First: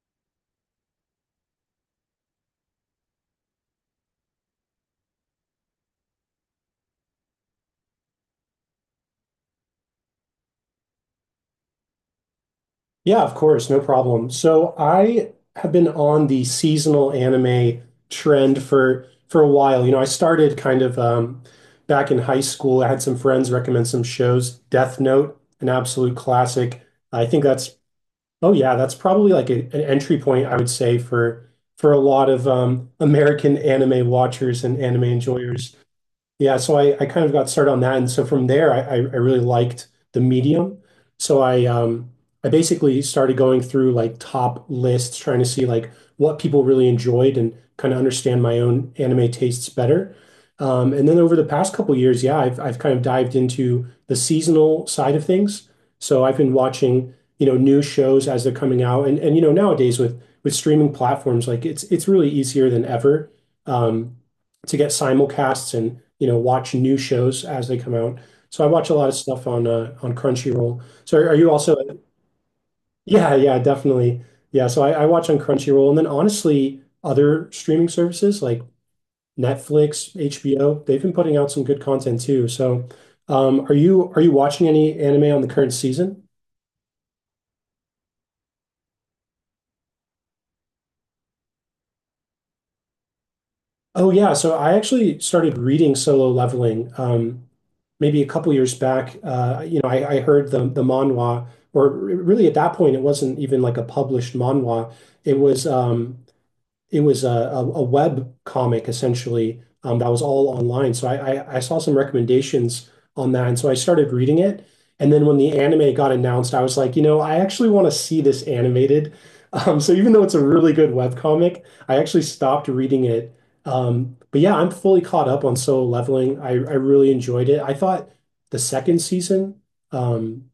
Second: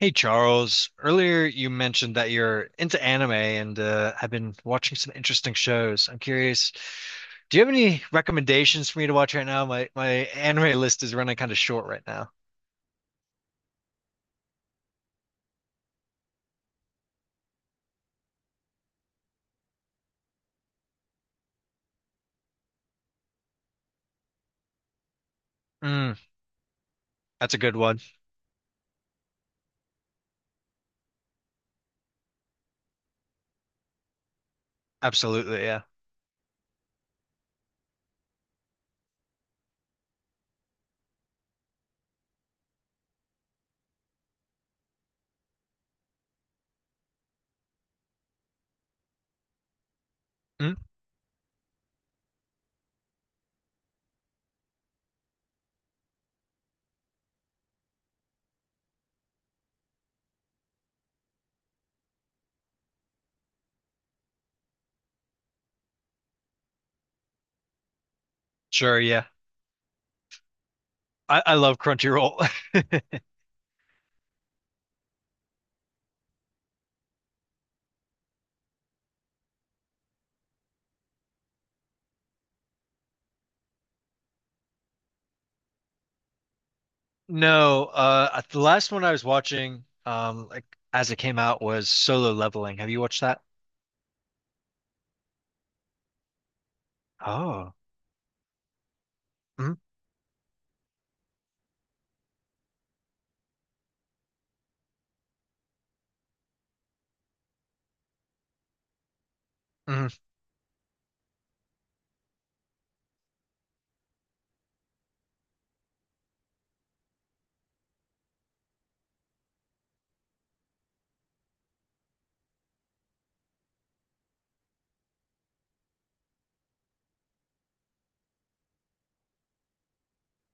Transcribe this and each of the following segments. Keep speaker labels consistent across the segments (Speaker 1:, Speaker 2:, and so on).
Speaker 1: Hey Charles, earlier you mentioned that you're into anime and have been watching some interesting shows. I'm curious, do you have any recommendations for me to watch right now? My anime list is running kind of short right now.
Speaker 2: Yeah, of course, no problem. So I have been on the seasonal anime trend for a while. You know, I started kind of back in high school. I had some friends recommend some shows. Death Note, an
Speaker 1: Mm,
Speaker 2: absolute classic. I think
Speaker 1: that's a
Speaker 2: that's
Speaker 1: good one.
Speaker 2: Oh yeah, that's probably like an entry point I would say for a lot of American anime watchers and anime
Speaker 1: Absolutely,
Speaker 2: enjoyers.
Speaker 1: yeah.
Speaker 2: Yeah, so I kind of got started on that, and so from there, I really liked the medium. So I basically started going through like top lists, trying to see like what people really enjoyed and kind of understand my own anime tastes better.
Speaker 1: Mm,
Speaker 2: And then over the past couple years, yeah, I've kind of dived into the seasonal side of things. So I've been watching, new shows as they're coming out, and nowadays with streaming platforms, like it's really easier than ever um, to get simulcasts and watch new shows as they come out. So I watch a
Speaker 1: sure,
Speaker 2: lot of
Speaker 1: yeah.
Speaker 2: stuff on Crunchyroll. So are
Speaker 1: I,
Speaker 2: you
Speaker 1: I
Speaker 2: also?
Speaker 1: love Crunchyroll.
Speaker 2: Yeah, yeah, definitely. Yeah, so I watch on Crunchyroll, and then honestly, other streaming services like Netflix, HBO, they've been putting out some good content too. So, are you watching any anime on the current season?
Speaker 1: No, the last one I was watching, like as it came out, was Solo Leveling. Have you watched that?
Speaker 2: Oh yeah, so I actually started reading Solo Leveling
Speaker 1: Oh,
Speaker 2: maybe a couple years back.
Speaker 1: mm,
Speaker 2: You know, I heard the manhwa, or really at that point, it wasn't even like a published manhwa. It was um, it was a web comic essentially that
Speaker 1: mm,
Speaker 2: was all online. So I saw some recommendations on that, and so I started reading it. And then when the anime got announced, I was like, I actually want to see this animated. So even though it's a really good web comic, I actually stopped reading it. But yeah, I'm fully caught up on Solo Leveling. I really enjoyed it. I thought the second season. Um,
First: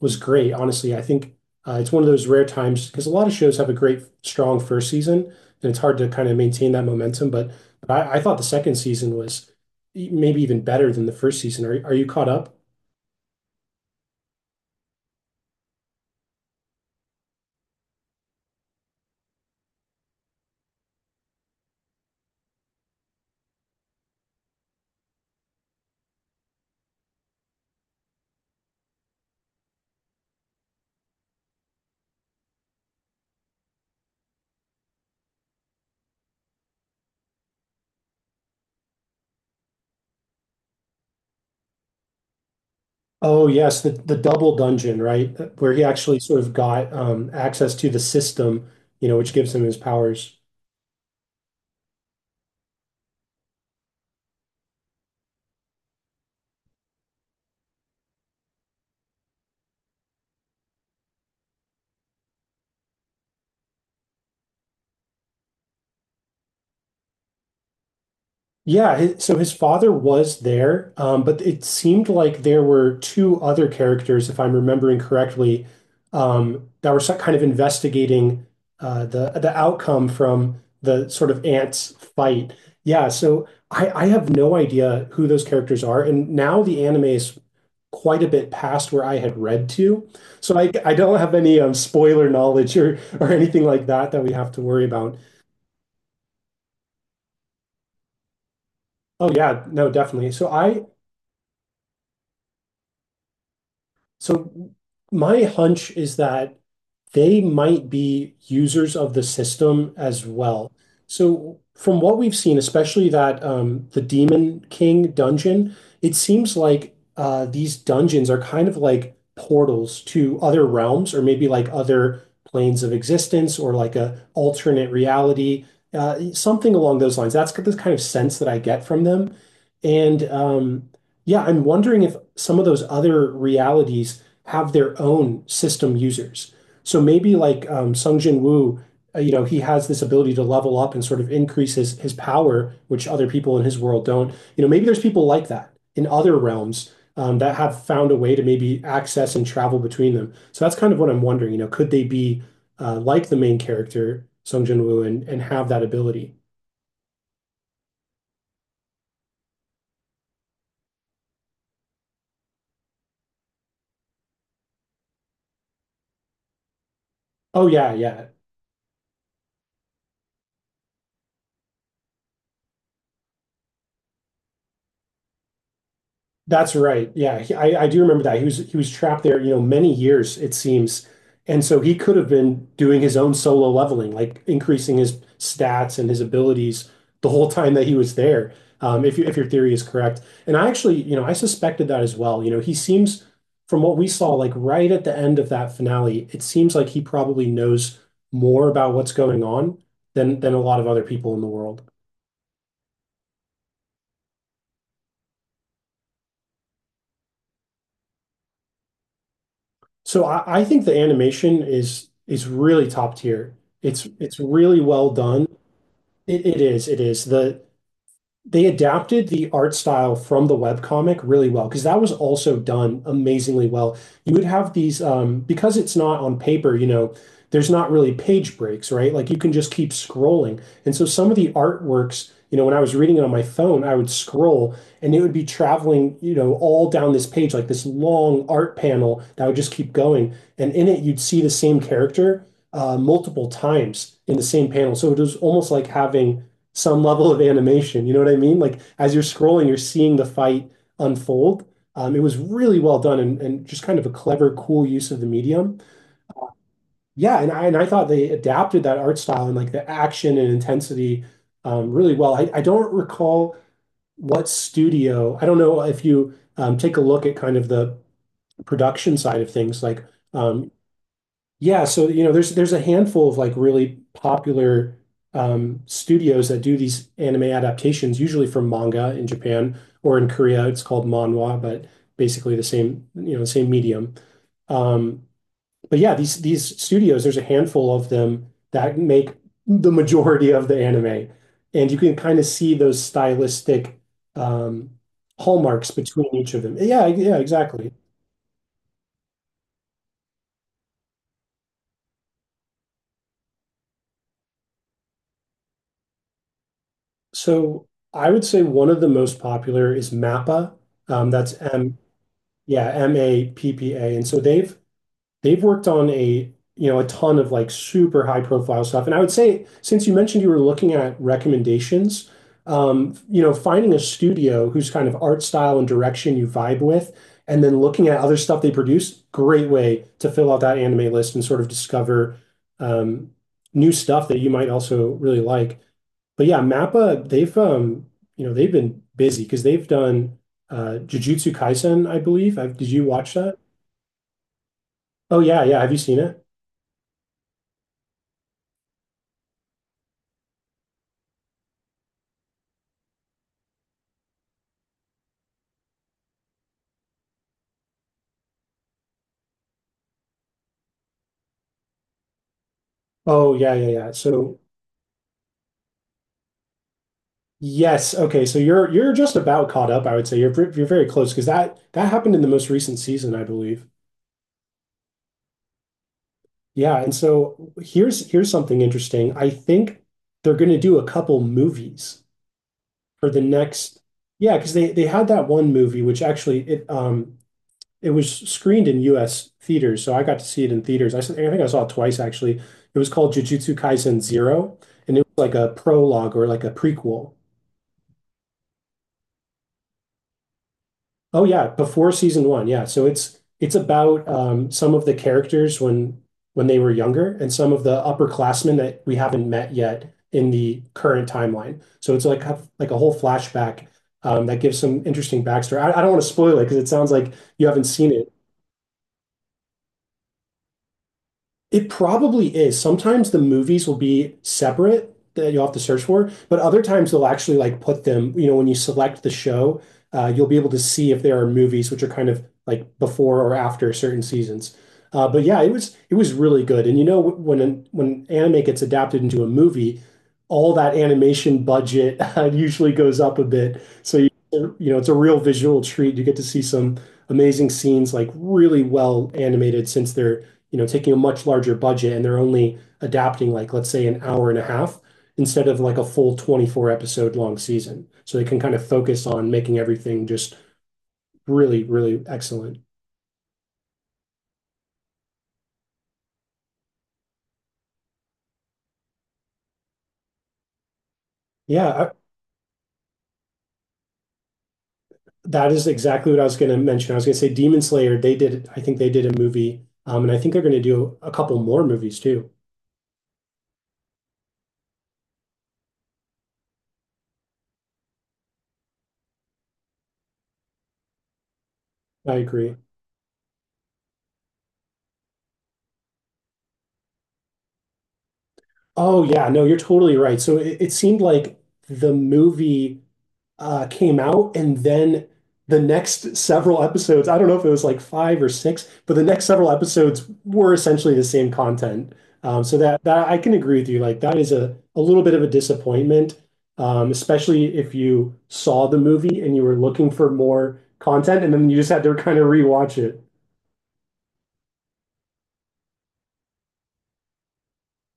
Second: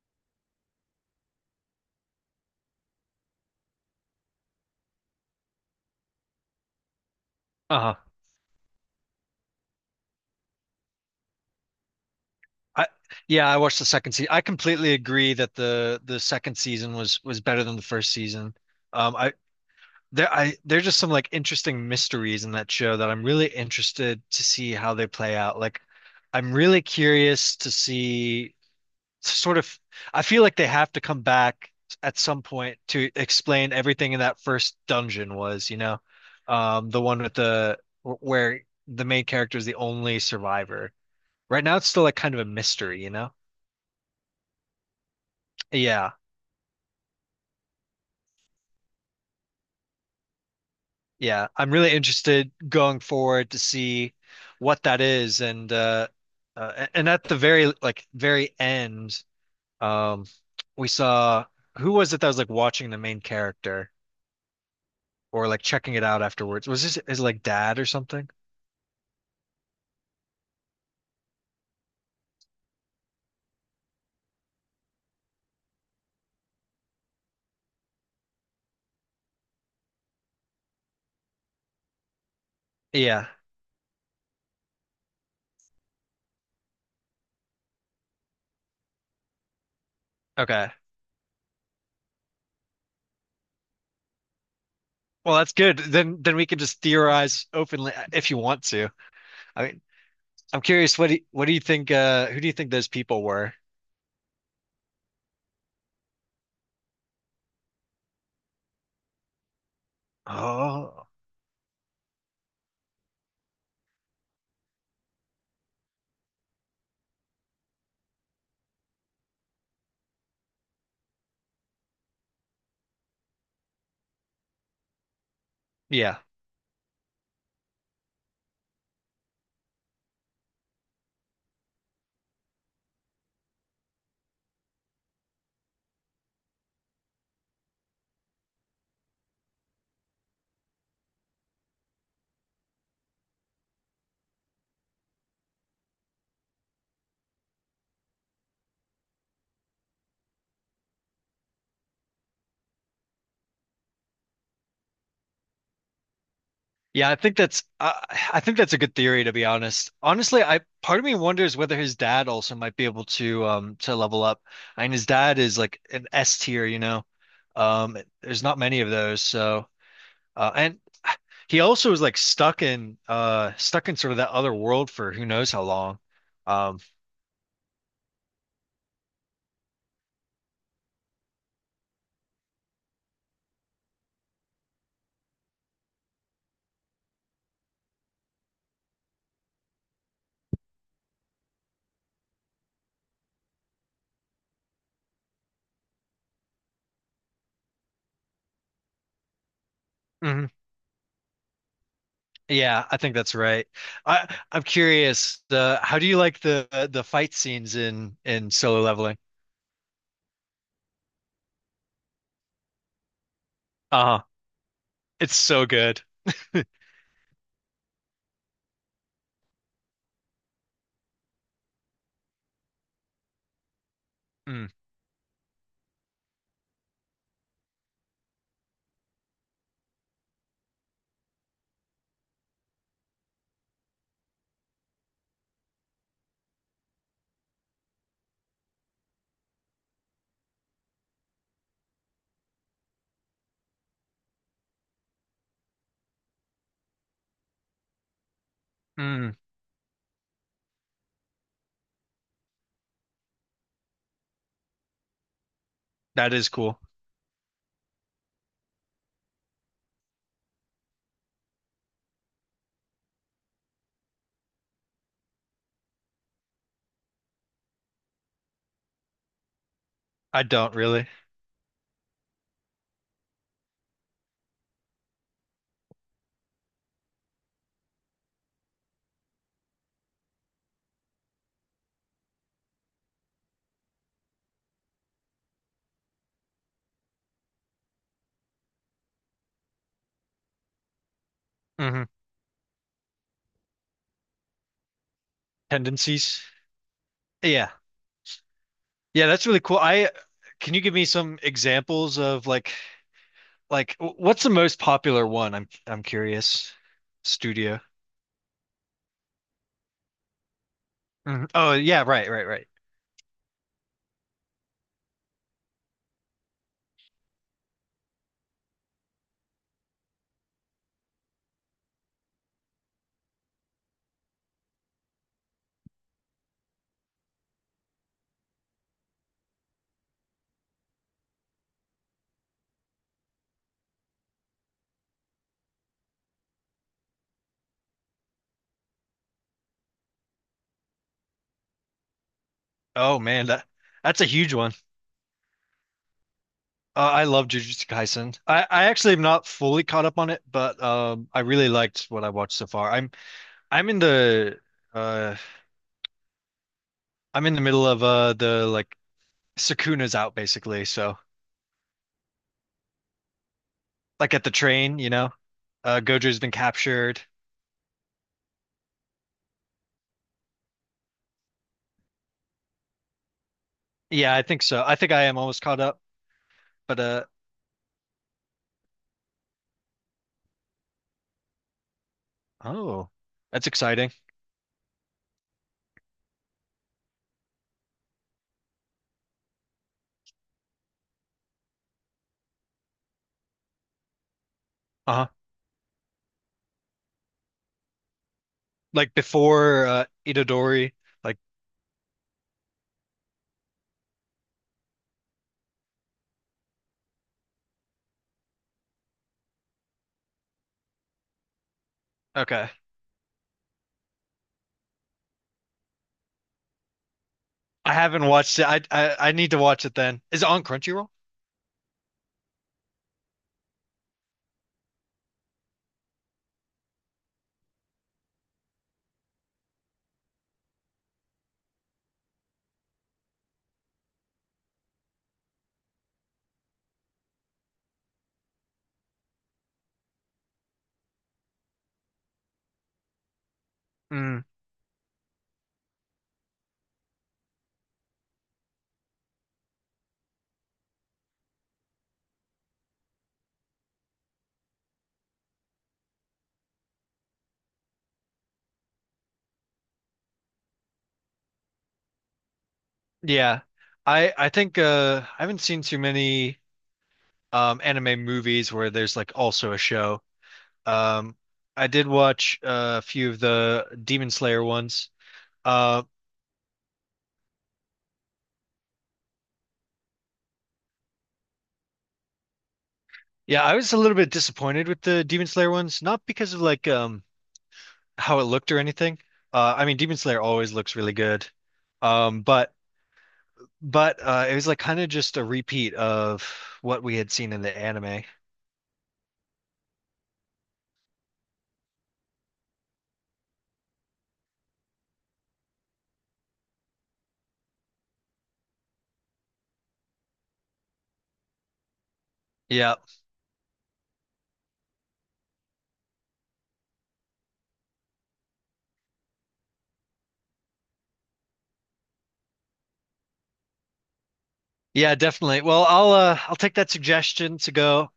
Speaker 2: was great, honestly. I think it's one of those rare times because a lot of shows have a great, strong first season, and it's hard to kind of maintain that momentum. But
Speaker 1: uh-huh.
Speaker 2: I thought the second season was maybe even better than the first season. Are you caught up?
Speaker 1: I yeah, I watched the second season. I completely agree that the second season was better than the first season. I there I There's just some like interesting mysteries in that show that I'm really interested to see how they play out. Like, I'm really curious to see sort of. I feel like they have to come back at some point to explain everything in that first dungeon was, you know, the one with the where the main character is the only survivor. Right now, it's still like kind of a mystery, you know.
Speaker 2: Oh yes, the double dungeon, right? Where he
Speaker 1: Yeah,
Speaker 2: actually sort of got access to the system, you know, which gives him his powers.
Speaker 1: yeah. I'm really interested going forward to see what that is and at the very like very end um we saw who was it that was like watching the main character or like checking it out afterwards? Was this is like dad or something?
Speaker 2: Yeah, so his father was there, but it seemed like there were two other characters, if I'm remembering correctly, that were kind of investigating the outcome from the sort of ants fight. Yeah,
Speaker 1: Yeah.
Speaker 2: so I have no idea who those characters are, and now the anime is quite a bit past where I had read to, so I
Speaker 1: Okay.
Speaker 2: I don't have any spoiler knowledge or anything like that that we have to worry about.
Speaker 1: Well, that's good. Then we can just theorize openly, if you want to.
Speaker 2: Oh
Speaker 1: I
Speaker 2: yeah,
Speaker 1: mean,
Speaker 2: no, definitely.
Speaker 1: I'm curious, what do you think, who do you think those people were?
Speaker 2: So my hunch is that they might be users of the system as well.
Speaker 1: Oh,
Speaker 2: So from what we've seen, especially that the Demon King dungeon, it seems like these dungeons are kind of like portals to other realms or maybe like other planes of existence or like a alternate reality,
Speaker 1: yeah.
Speaker 2: something along those lines. That's the kind of sense that I get from them, and, yeah, I'm wondering if some of those other realities have their own system users. So maybe like Sung Jin Woo, you know, he has this ability to level up and sort of increase his power, which other people in his world don't. You know, maybe there's people like that in other realms that have found a way to maybe access and travel between them. So that's kind of what I'm wondering. You know, could they be like the main character Sung Jin Woo and have that ability?
Speaker 1: Yeah, I think that's a good theory to be honest. Honestly, I part of me wonders whether his dad also might be able to level up. I mean, his dad is like an S tier, you know.
Speaker 2: Oh yeah,
Speaker 1: Um,
Speaker 2: yeah.
Speaker 1: there's not many of those, so and he also was like stuck in sort of that other world for who knows how long.
Speaker 2: That's
Speaker 1: Um,
Speaker 2: right. Yeah, I do remember that. He was trapped there, you know, many years it seems. And so he could have been doing his own solo leveling, like increasing his stats and his abilities the whole time that he was there. If you, if your theory is correct. And I actually, I suspected that as well. You know, he seems from what we saw, like right at the end of that finale, it seems like he probably knows more about what's going on
Speaker 1: mhm.
Speaker 2: than a lot of other people in the world.
Speaker 1: Yeah, I think that's right. I'm curious. The How do you like the fight scenes in Solo Leveling?
Speaker 2: So I think the animation is really top tier. It's
Speaker 1: Uh-huh.
Speaker 2: it's really well
Speaker 1: It's
Speaker 2: done.
Speaker 1: so good.
Speaker 2: It is, it is. They adapted the art style from the webcomic really well because that was also done amazingly well. You would
Speaker 1: Mm.
Speaker 2: have these because it's not on paper, there's not really page breaks, right? Like you can just keep scrolling. And so some of the artworks, when I was reading it on my phone, I would scroll and it would be traveling, all down this page, like this long art panel that would just keep going. And in it, you'd see the same character multiple times in the same panel. So it was almost like having some level of animation. You know what I mean? Like as you're
Speaker 1: Mm.
Speaker 2: scrolling, you're seeing the fight unfold. It was really well done and just kind of a clever, cool use of the medium.
Speaker 1: That is cool.
Speaker 2: Yeah, and I thought they adapted that art style and like the action and intensity really well. I don't recall what studio. I don't know if you take a look at kind of the production side of things, like
Speaker 1: I
Speaker 2: um,
Speaker 1: don't really.
Speaker 2: yeah, so there's a handful of like really popular studios that do these anime adaptations, usually from manga in Japan or in Korea. It's called manhwa, but basically the same, the same medium. Um, but yeah, these studios, there's a handful of them that make the majority of the anime, and you
Speaker 1: Hmm.
Speaker 2: can kind of see those stylistic um, hallmarks between
Speaker 1: Tendencies.
Speaker 2: each of them. Yeah, yeah,
Speaker 1: Yeah.
Speaker 2: exactly.
Speaker 1: Yeah, that's really cool. I Can you give me some examples of like what's the most popular one? I'm curious. Studio.
Speaker 2: So I would say one of the most popular is MAPPA. Um,
Speaker 1: Mhm.
Speaker 2: that's
Speaker 1: Oh yeah, right, right, right.
Speaker 2: Yeah, MAPPA. And so they've worked on a you know a ton of like super high profile stuff. And I would say since you mentioned you were looking at recommendations, finding a studio whose kind of art style and direction you vibe with, and then looking at other stuff they produce, great way to fill out that anime list and sort of discover um, new stuff that you might also really like. But yeah, MAPPA, they've been busy because they've done Jujutsu Kaisen, I believe. I Did you
Speaker 1: Oh
Speaker 2: watch
Speaker 1: man,
Speaker 2: that?
Speaker 1: that that's a huge one.
Speaker 2: Oh yeah, yeah. Have you seen it?
Speaker 1: I love Jujutsu Kaisen. I actually am not fully caught up on it, but I really liked what I watched so far. I'm in the uh I'm in the middle of the Sukuna's out basically, so
Speaker 2: Oh yeah, yeah, yeah.
Speaker 1: like at the
Speaker 2: So
Speaker 1: train, you know. Uh, Gojo's been captured.
Speaker 2: yes, okay. So you're just about caught up, I would say. You're very close because that happened in the most recent season, I believe.
Speaker 1: Yeah, I think so. I think I am almost caught up, but
Speaker 2: Yeah, and
Speaker 1: uh
Speaker 2: so here's something interesting. I think they're going to do a couple movies
Speaker 1: oh,
Speaker 2: for the
Speaker 1: that's
Speaker 2: next.
Speaker 1: exciting.
Speaker 2: Yeah, because they had that one movie which actually it was screened in U.S. theaters, so I got to see it in theaters. I think I saw it twice actually. It was called Jujutsu Kaisen Zero, and it
Speaker 1: Uh-huh.
Speaker 2: was like a prologue or like a prequel.
Speaker 1: Like before Itadori, like
Speaker 2: Oh yeah, before season one, yeah. So it's about some of the characters when they were younger and some of the upperclassmen that we haven't met yet in the current timeline. So it's
Speaker 1: okay.
Speaker 2: like a whole flashback that gives some interesting backstory. I don't want to spoil it because it sounds like you haven't
Speaker 1: I
Speaker 2: seen
Speaker 1: haven't
Speaker 2: it.
Speaker 1: watched it. I need to watch it then. Is it on Crunchyroll?
Speaker 2: It probably is. Sometimes the movies will be separate that you'll have to search for, but other times they'll actually like put them, when you select the show, you'll be able to see if there are movies which are kind of like before or after certain seasons. But yeah, it was really good. And when anime gets adapted into a movie, all that animation budget usually goes up a bit. So
Speaker 1: Mm,
Speaker 2: it's a real visual treat. You get to see some amazing scenes, like really well animated since they're taking a much larger budget and they're only adapting like, let's say, an hour and a half instead of like a full 24 episode long season. So they can kind of focus on making everything just really, really excellent.
Speaker 1: yeah. I think, I haven't seen too many anime movies where there's like also a show. Um I
Speaker 2: Yeah,
Speaker 1: did watch, a few of the Demon Slayer ones.
Speaker 2: that is
Speaker 1: Um
Speaker 2: exactly what I was going to mention. I was going to say Demon Slayer, they did, I think they did a movie, and I think they're going to do a couple more movies too.
Speaker 1: Yeah, I was a little bit disappointed with the Demon Slayer ones, not because of like how it looked or anything. I mean Demon Slayer always looks really good.
Speaker 2: I
Speaker 1: Um but
Speaker 2: agree.
Speaker 1: but it was like kind of just a repeat of what we had seen in the anime.
Speaker 2: Oh yeah, no, you're totally right. So it seemed like the movie came out, and then the next several episodes, I don't know if it was like five or six, but the next several episodes were essentially the same content. So
Speaker 1: Yeah.
Speaker 2: that that I can agree with you. Like that is a little bit of a disappointment, especially if you saw the movie and you were looking for more content, and then you just had to kind of rewatch it.
Speaker 1: Yeah, definitely. Well, I'll take that suggestion to go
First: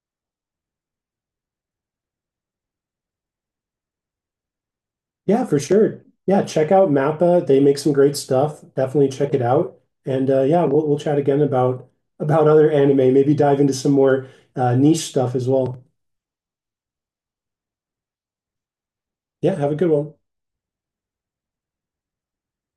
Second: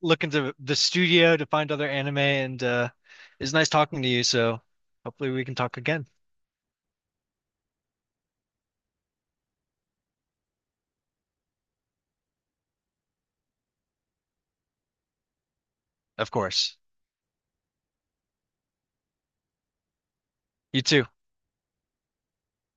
Speaker 1: look into the studio to find other anime, and it's nice talking to you, so hopefully we
Speaker 2: Yeah,
Speaker 1: can
Speaker 2: for
Speaker 1: talk
Speaker 2: sure.
Speaker 1: again.
Speaker 2: Yeah, check out Mappa. They make some great stuff. Definitely check it out. And yeah, we'll chat again about other anime. Maybe dive into some more niche stuff as well.
Speaker 1: Of course.
Speaker 2: Yeah, have a good one.
Speaker 1: You too.